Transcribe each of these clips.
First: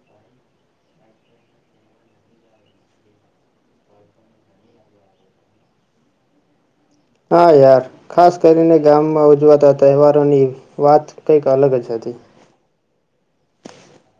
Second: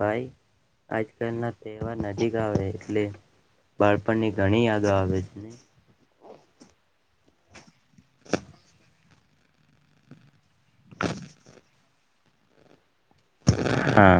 ભાઈ આજકાલ ના તહેવાર નજીક આવે એટલે બાળપણની ઘણી આગા આવે છેને. હા યાર. ખાસ કરીને ગામ માં ઉજવાતા તહેવારોની વાત કંઈક અલગ જ અથી. હા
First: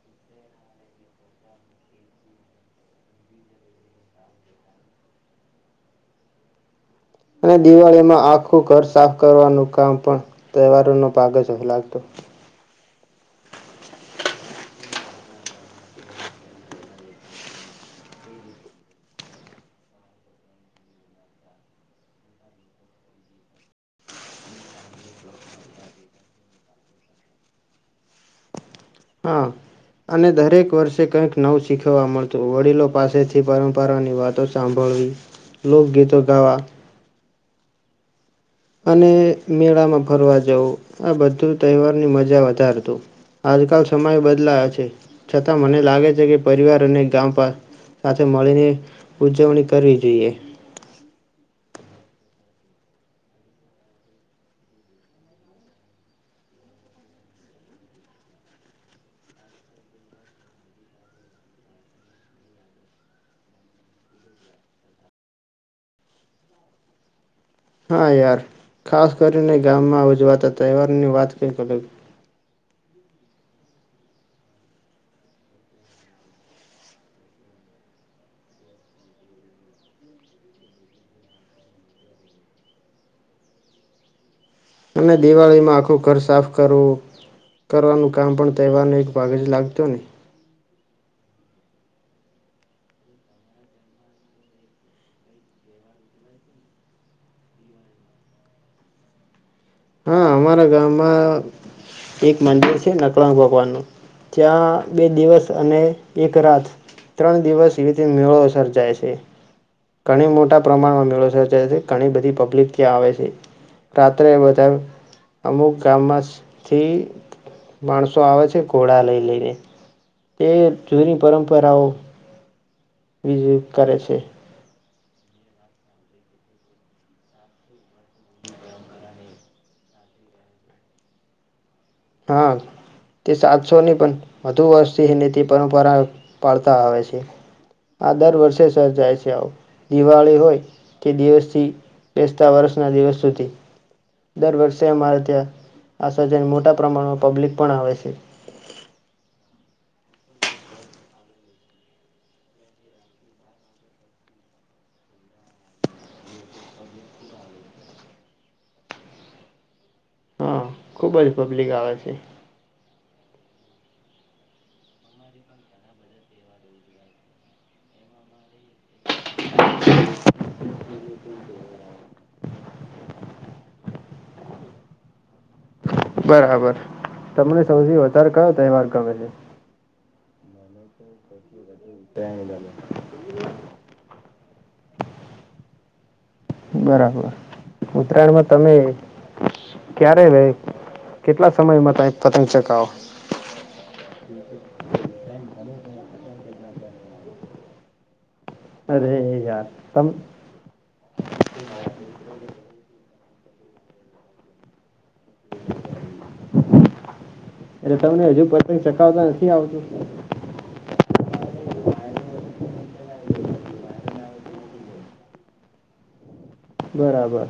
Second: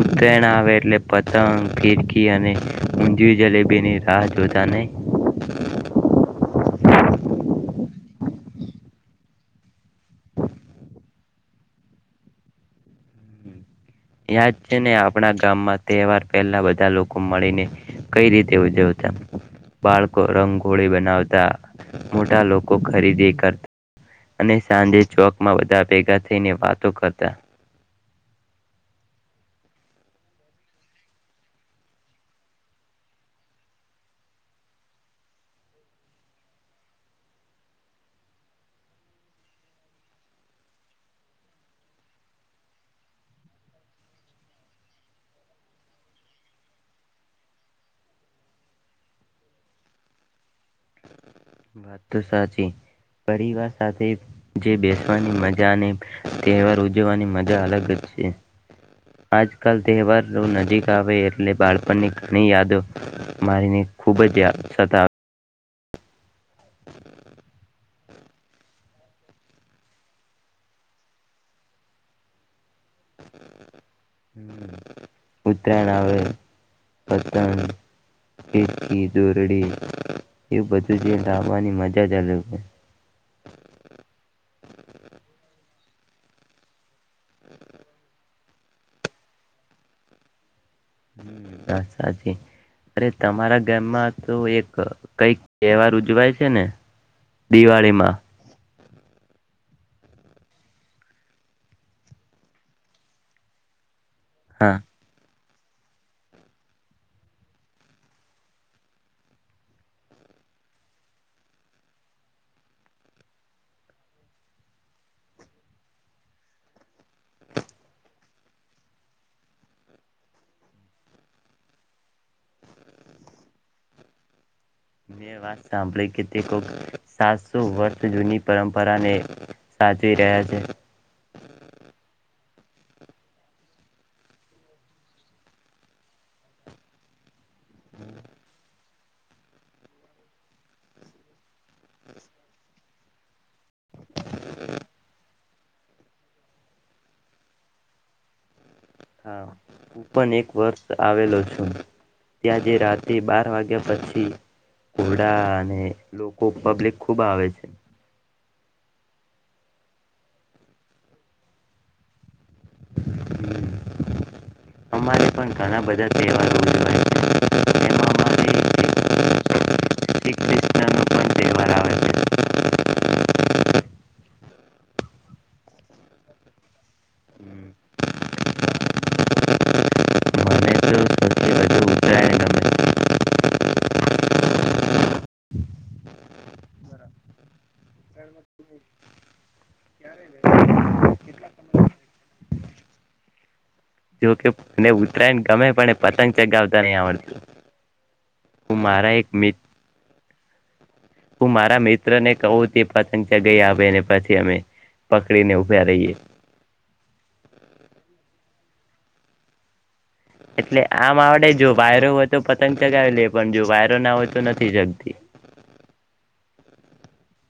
ઉતરાણ આવે એટલે પતંગ ખીરકી અને ઊંધિય જલેબીની રાહ જોતા નહી. અને દિવાળીમાં આખું ઘર સાફ કરવાનું કામ પણ તહેવારોનો ભાગ જ લાગતો. યાદ છે ને આપણા ગામમાં તહેવાર પહેલા બધા લોકો મળીને કઈ રીતે ઉજવતા બાળકો રંગોળી બનાવતા મોટા લોકો ખરીદી કરતા અને સાંજે ચોકમાં બધા ભેગા થઈને વાતો કરતા. હ અને દરેક વર્ષે કઈક નવ શીખવા મળતું વડીલો પાસેથી પરંપરાની વાતો સાંભળવી લોકગીતો ગાવા અને મેળામાં ફરવા જવું આ બધું તહેવારની મજા વધારતું આજકાલ સમય બદલાયો છે છતાં મને લાગે છે કે પરિવાર અને ગામ સાથે મળીને ઉજવણી કરવી જોઈએ. વાત તો સાચી પરિવાર સાથે જે બેસવાની મજા અને તહેવાર ઉજવવાની મજા અલગ જ છે આજકાલ તહેવાર નજીક આવે એટલે બાળપણની ઘણી યાદો મારીને ખૂબ જયાતા હા યાર ખાસ કરીને ગામમાં ઉજવાતા તહેવાર ની વાત ક ઉતરાયણ આવે પતંગ દોરડી એ બધું રવાની મજા ચાલ છે. અને દિવાળીમાં આખું ઘર સાફ કરવું. કરવાનું કામ પણ. તહેવાર ન એક ભાગ જ લાગતો ને. હ સાચી અરે તમારા ગામમાં તો એક કઈક તહેવાર ઉજવાય છે ને દિવાળીમાં. હા અમારા ગામમાં એક મંદિર છે નકલાંગ ભગવાન નું હા જ્યાં બે દિવસ અને એક રાત ત્રણ દિવસ રીતે મેળો સર્જાય છે ઘણી મોટા પ્રમાણમાં મેળો સર્જાય છે ઘણી બધી પબ્લિક ત્યાં આવે છે રાત્રે બધા અમુક ગામમાંથી માણસો આવે છે ઘોડા લઈ લઈને તે જૂની પરંપરાઓ બીજું કરે છે મેં વાત સાંભળી કે તે કો સાતસો વર્ષ જૂની પરંપરાને સાચવી રહ્યા છે હા તે સાતસો ની પણ વધુ વર્ષથી ને તે પરંપરા પાળતા આવે છે આ દર વર્ષે સર્જાય છે આવ દિવાળી હોય તે દિવસથી બેસતા વર્ષના દિવસ સુધી દર વર્ષે અમારે ત્યાં આ સર્જન મોટા પ્રમાણમાં પબ્લિક પણ આવે છે હા હું પણ એક વર્ષ આવેલો છું ત્યાંથી રાત્રે બાર વાગ્યા પછી ઘોડા અને લોકો પબ્લિક ખુબ આવે છે હા ખુબ જ પબ્લિક આવે છે અમારે પણ ઘણા બધા તહેવારો ઉજવાહ છે એમાં અમારે શ્રી કિષ્ણનો પણ તહેવાર આવે છે બરાબર તમને સૌથી વધારે કયો તહેવાર ગમે છે મને તો સૌથી વધુ ઉત્તરાયણ ગમે [unintelligible] બરાબર ઉત્તરાયણમાં તમે ક્યારે કેટલા સમયમાં પતંગ ચગાવો જો કે મને ઉત્તરાયણ ગમે પણ એ પતંગ ચગાવતા નહી આવડતું હું અરે મારા એક મિત્ર યાર તમે હું મારા મિત્ર ને કહું તેછ ચગાવી આવે એને પછી અમે પકડેને ઉભા રહીએ એટલે તમને હજુ પતંગ ચખાવતા નથી આવતું એટલે આમ આવડે જો વાયરો હોય તો પતંગ ચગાવી લે પણ જો વાયરો ના હોય તો નથી ચગતી બરાબર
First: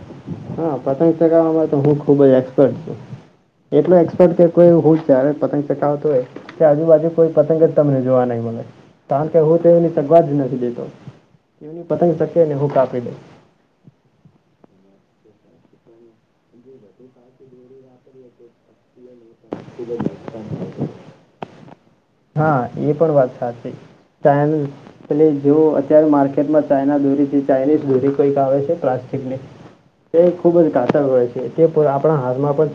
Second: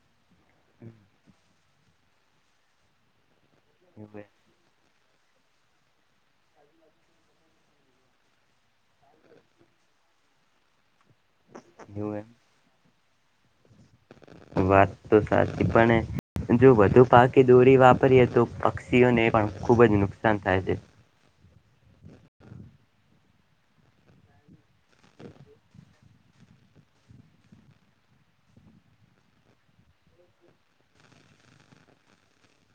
હા પતંગ ચગાવવામાં તો હું ખુબ જ એક્સપર્ટ છું એટલું એક્સપર્ટ કે કોઈ ત્યારે પતંગ ચગાવતો હોય કે આજુબાજુ કોઈ પતંગ જ તમને જોવા નહી મળે કારણ કે હું તો એની ચગવા જ નથી દેતો એમની પતંગ ચગે ને હું કાપી દે વાત તો સાચી પણ જો વધુ પાકી દોરી વાપરીએ તો પક્ષી ઓને પણ ખુબ જ નુકસાન થાય છે હા એ પણ વાત સાચી એટ જો અત્યારે માર્કેટમાં ચાઈના દોરીથી ચાઇનીઝ દોરી કઈક આવે છે પ્લાસ્ટિકની તે ખુબ જ ગાતક હોય છે તે આપણા હાથમાં પણ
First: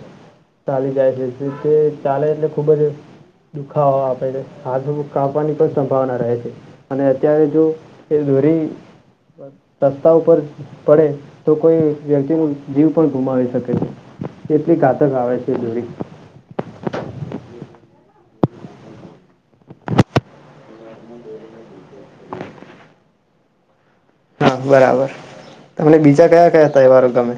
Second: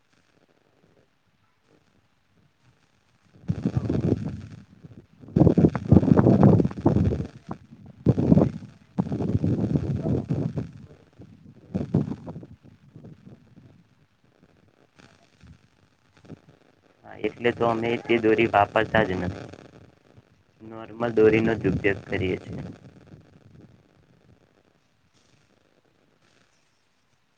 ચાલી જાય છે તે ચાલે એટલે ખૂબ જ દુખાવા આપે છે હાથ કાપવાની પણ સંભાવના રહે છે અને અત્યારે જો એ દોરી રસ્તા ઉપર પડે તો કોઈ વ્યક્તિ ન જીવ પણ ગુમાવી શકે છે એટલી ઘાતક આવે છે એ દોરી હા એટલે તો અમે તે દોરી વાપરતા જ નથી નોર્મલ દોરીનો જ ઉપયોગ કરીએ છીએ હા બરાબર તમને બીજા કયા કયા તહેવારો ગમે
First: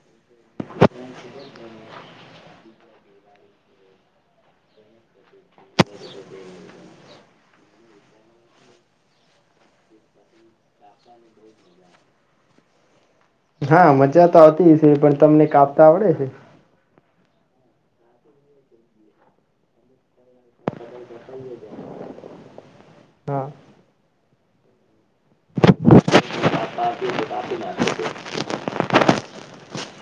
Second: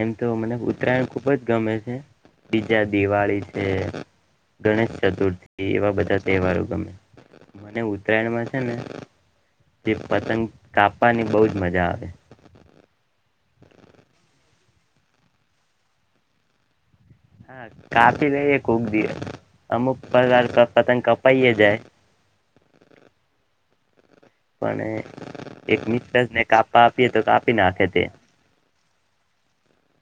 એમ તો મને ઉત્તરાયણ ખૂબ જ ગમે છે બીજા દિવાળી છે ગણેશ ચતુર્થી એવા બધા તહેવારો ગમે મને ઉત્તરાયણમાં છે ને જે પતંગ કાપવાની બહુજ મજા આવે હા મજા તો આવતી છે પણ તમને કાપતા આવડે છે હા કાપી લઈ કોક દિવસ અમુક પરકાર પતંગ કપાઈએ જાય હા. [unintelligible] એક [unintelligible] ને કાપવા આપીએ તો કાપી નાખે તે.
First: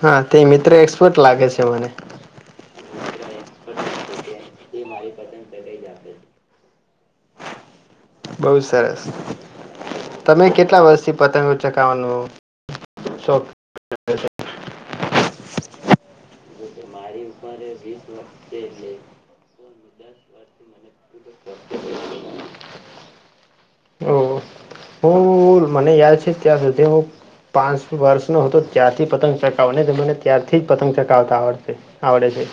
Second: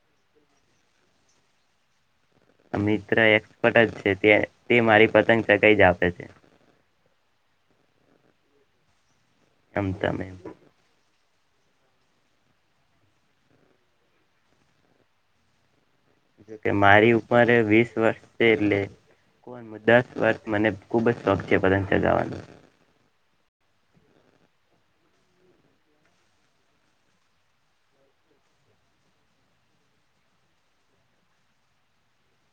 હા તે મિત્ર એક્સપર્ટ લાગે છે મને. આ મિત્ર એક્સપર્ટ જ છે તે તે મારી પતંગ કટાય જ આપે છે. બહુ સરસ. તમતમે. પતંગ ઉચકાવવાનું શોખ [inaudible] [inaudible] કે મારી ઉંમરે વીસ વર્ષ છે, એટલે [inaudible] દસ વર્ષ મને ખૂબ જ શોખ છે પતંગ ચગાવવાનો. ઓ હું મને યાદ છે ત્યાં સુધી હું પાંચ વર્ષનો હતો ત્યારથી પતંગ ચકાવ્યો નને મને ત્યારથી જ પતંગ ચકાવતા આવડે. આવડે છે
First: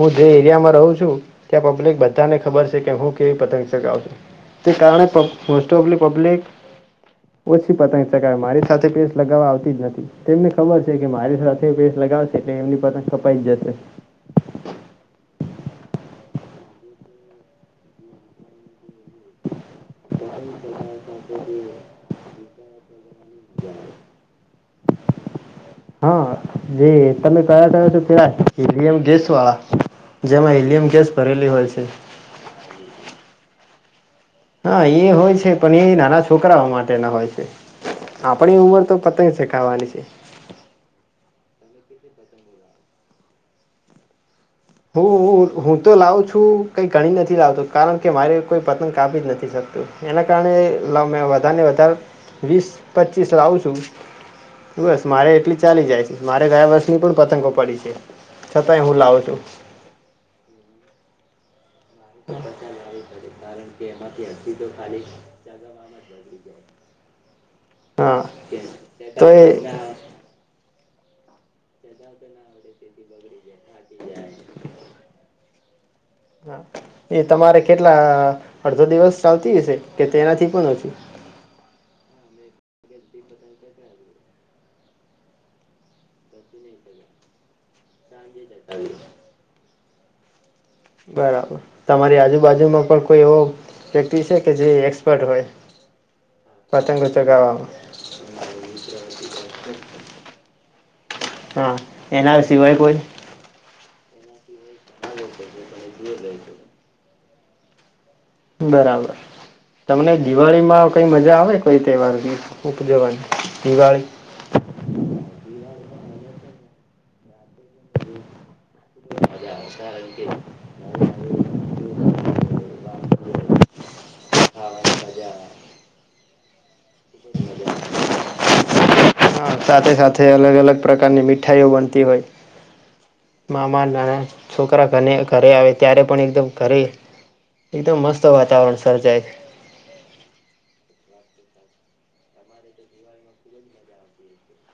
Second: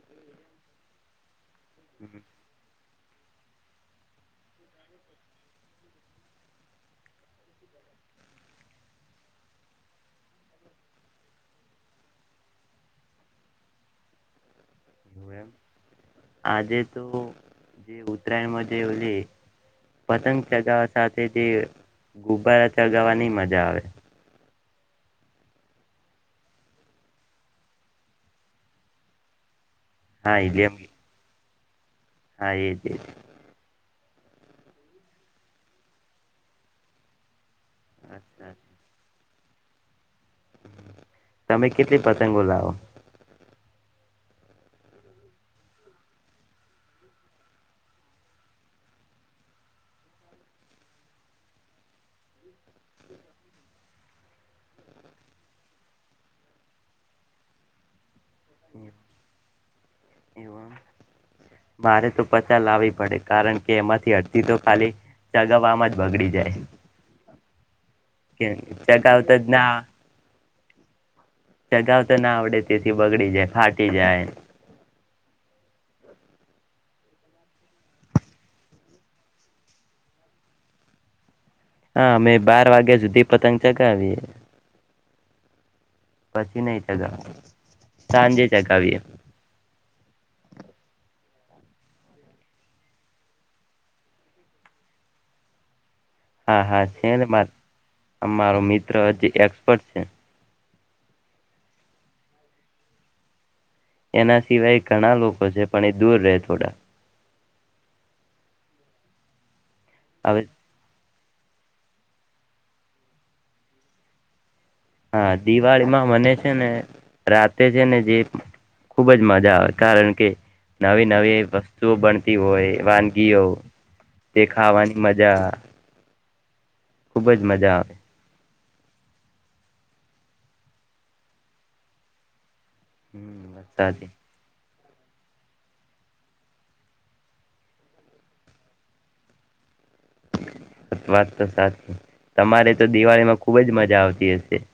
હું જે એરિયામાં રહું છું. ત્યાં પબ્લિક બધાને ખબર છે. તે કે હું કેવી પતંગ ચગાવું તે જાણે મોસ્ટ ઓફ થે પબ્લિક ઓછી પતંગ ચાગાવે મારી સાથે પેચ લગાવવા આવતી જ નથી તેમને ખબર છે કે મારી સાથે પેચ લગાવશે એટલે એમની પતંગ કપાઈ જશે. હ એમ આજે તો જે ઉત્તરાયણમાં જે તે પતંગ ચગાવવા સાથે જે ગુબ્બારા ચગાવવાની મજા આવે. [unintelligible] હા જે તમે કયા તા પેલા હીલિંયમ ગેસ વાળા હા જેમાં એલિયમ હિલિયમ ગેસ ભરેલી હોય છે. [inaudible] હા એ જ એ. હા એ હોય છે પણ એ નાના છોકરાઓ માટેના હોય છે. આપણી ઉંમર તો પતંગ. ત ચગવાની છે. તમે કેટલી પતંગો લાવો? હું હું હું તો લાવું છું કઈ ઘણી નથી લાવતો કારણ કે મારે કોઈ પતંગ કાપી જ નથી શકતું એના કારણે વધારે ને વધારે વીસ પચીસ લાવું છું બસ મારે એટલી ચાલી જાય છે મારે ગયા વર્ષની પણ પતંગો પડી છે. છતાંય હું લાવું છું. એવુ. મારે તો પચાસ લાવવી પડે કારણ કે એમાંથી અડધી તો ખાલી ચગાવવામાં જ બગડી જાય હા કે તો ચગાવતા એ જ ના. ચગાાવ તને આવડે છે. થી બગડી જાય, ફાટી જાય. એ તમારે કેટલા અડધો દિવસ ચાલતી હશે કે તેનાથી પણ ઓછુ? હા. અમે બાર વાગ્યા સુધી પતંગ ચગાવીએ. પછી નહીં ચગાવતા. સાંજે ચગાવીએ. બરાબર. તમારી આજુબાજુમાં પણ કોઈ એવો વ્યક્તિ છે કે જે એક્સપર્ટ હોય? હા હા પતંગો છે ચગાવવામાં અરો મિત્ર હજી એક્સપર્ટ છે હા એના સિવાય કોઈ એના સિવાય ઘણા લોકો છે પણ એ દૂર રહે થોડા બરાબર તમને હવે દિવાળી માં કઈ મજા જા આવે કોઈ તહેવાર ઉપજવાની દિવાળી હા દિવાળી માં મને છે ને રાતે છે ને જે ખુબ જ મજા આવે કારણ કે નવી નવી વસ્ જો ભણતી હોય વાનગીઓ તે ખાવાની મજા ખુબ જ મજા આવે હા સાથે સાથે અલગ અલગ પ્રકારની મીઠાઈઓ બનતી હોય હમ મામા સાચી નાણા છોકરી છકરા ઘ ઘરે આવે ત્યારે પણ એકદમ ઘરે એકદમ મસ્ત વાતાવરણ સર્જાય વાત તો સાચી તમારે તો દિવાળીમાં ખુબ જ મજા આવતી હશે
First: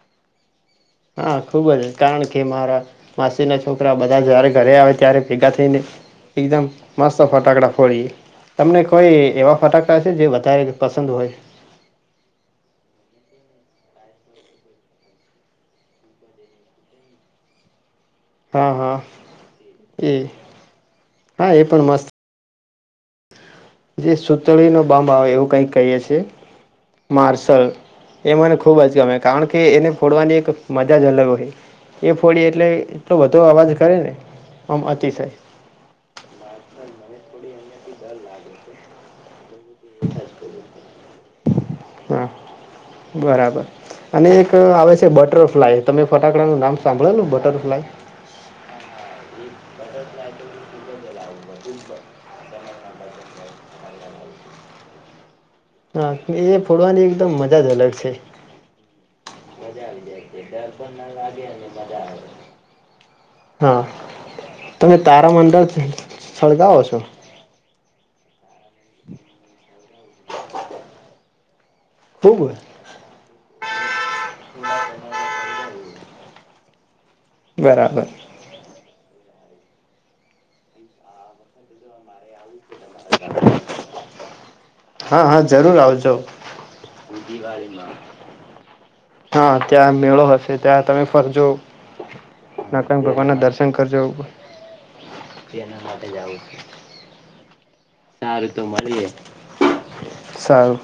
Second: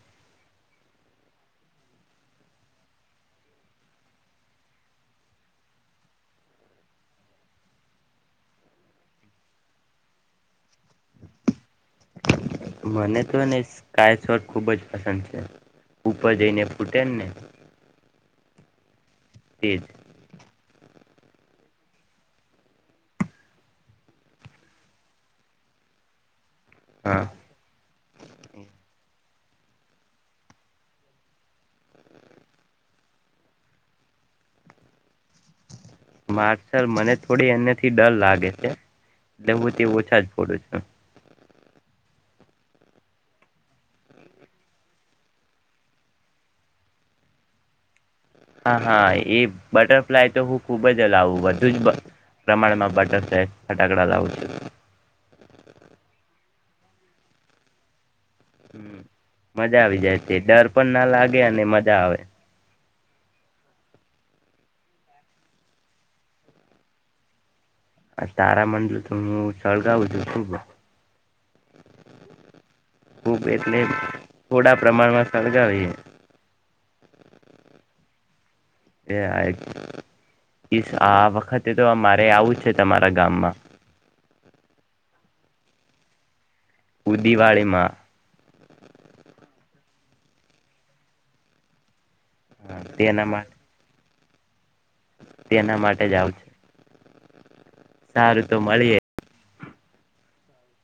હા ખૂબ જ કારણ કે મારા માસીના છોકરા બધા જારે ઘરે આવે ત્યારે ભેગા થઈને એકદમ મસ્ત ફટાકડા ફોડી તમને કોઈ એવા ફટાકડા છે જે વધારે પસંદ હોય મને તો ને સ્કાય સ્વર ખુબ જ પસંદ છે ઉપર જઈને ફૂટે ને હા હા તેજ એ હા એ પણ મસ્ત જે સુતળ નો બંબ આવે એવું કઈક કહીએ છ છે હા માર્સલ એ મને ખુબ જ ગમે કારણ કે એને ફોડવાની એક મજા જ અલગ હોય એ ફોડી એટલે એટલો બધો અવાજ કરે ને આમ અતિશય માર્સલ મને થોડી એને થી ડર લાગે છે એટલે હું તે ઓછા જ ફોડું છું હા બરાબર અને એક આવે છે બટરફ્લાય તમે ફટાકડા ન નામ સાંભળો નને બટરફ્લાય હા હા એ બટર તો હું ખુબ જ લાવું બધું જ પ્રમાણમાં બટરય ફટાકડા લાવું છું હા એ ફોડવાની એકદમ મજા જ અલગ છે હ મજા આવી જાય તે ડર પણ ના લાગે અને મજા આવે હા તમે તારા મંદળ સળગાવો છો તારામંડલ તો હું સળગાવું છું શું ખુબ ખૂબ એટલે થોડા પ્રમાણમાં સળગાવીએ બરાબર એ આ વખતે તો અમારે આવું જ છે તમારા ગામમાં હા હા જરૂર આવજો દિવાળીમાં પદીવાલીમાં હા ત્યાં મેળો હશે ત્યાં તમે ફરજો નાગક તેના ભગવાન ના માટે દર્શન કરજો તેના માટે જાવું છે સારું તો મળી યે સારું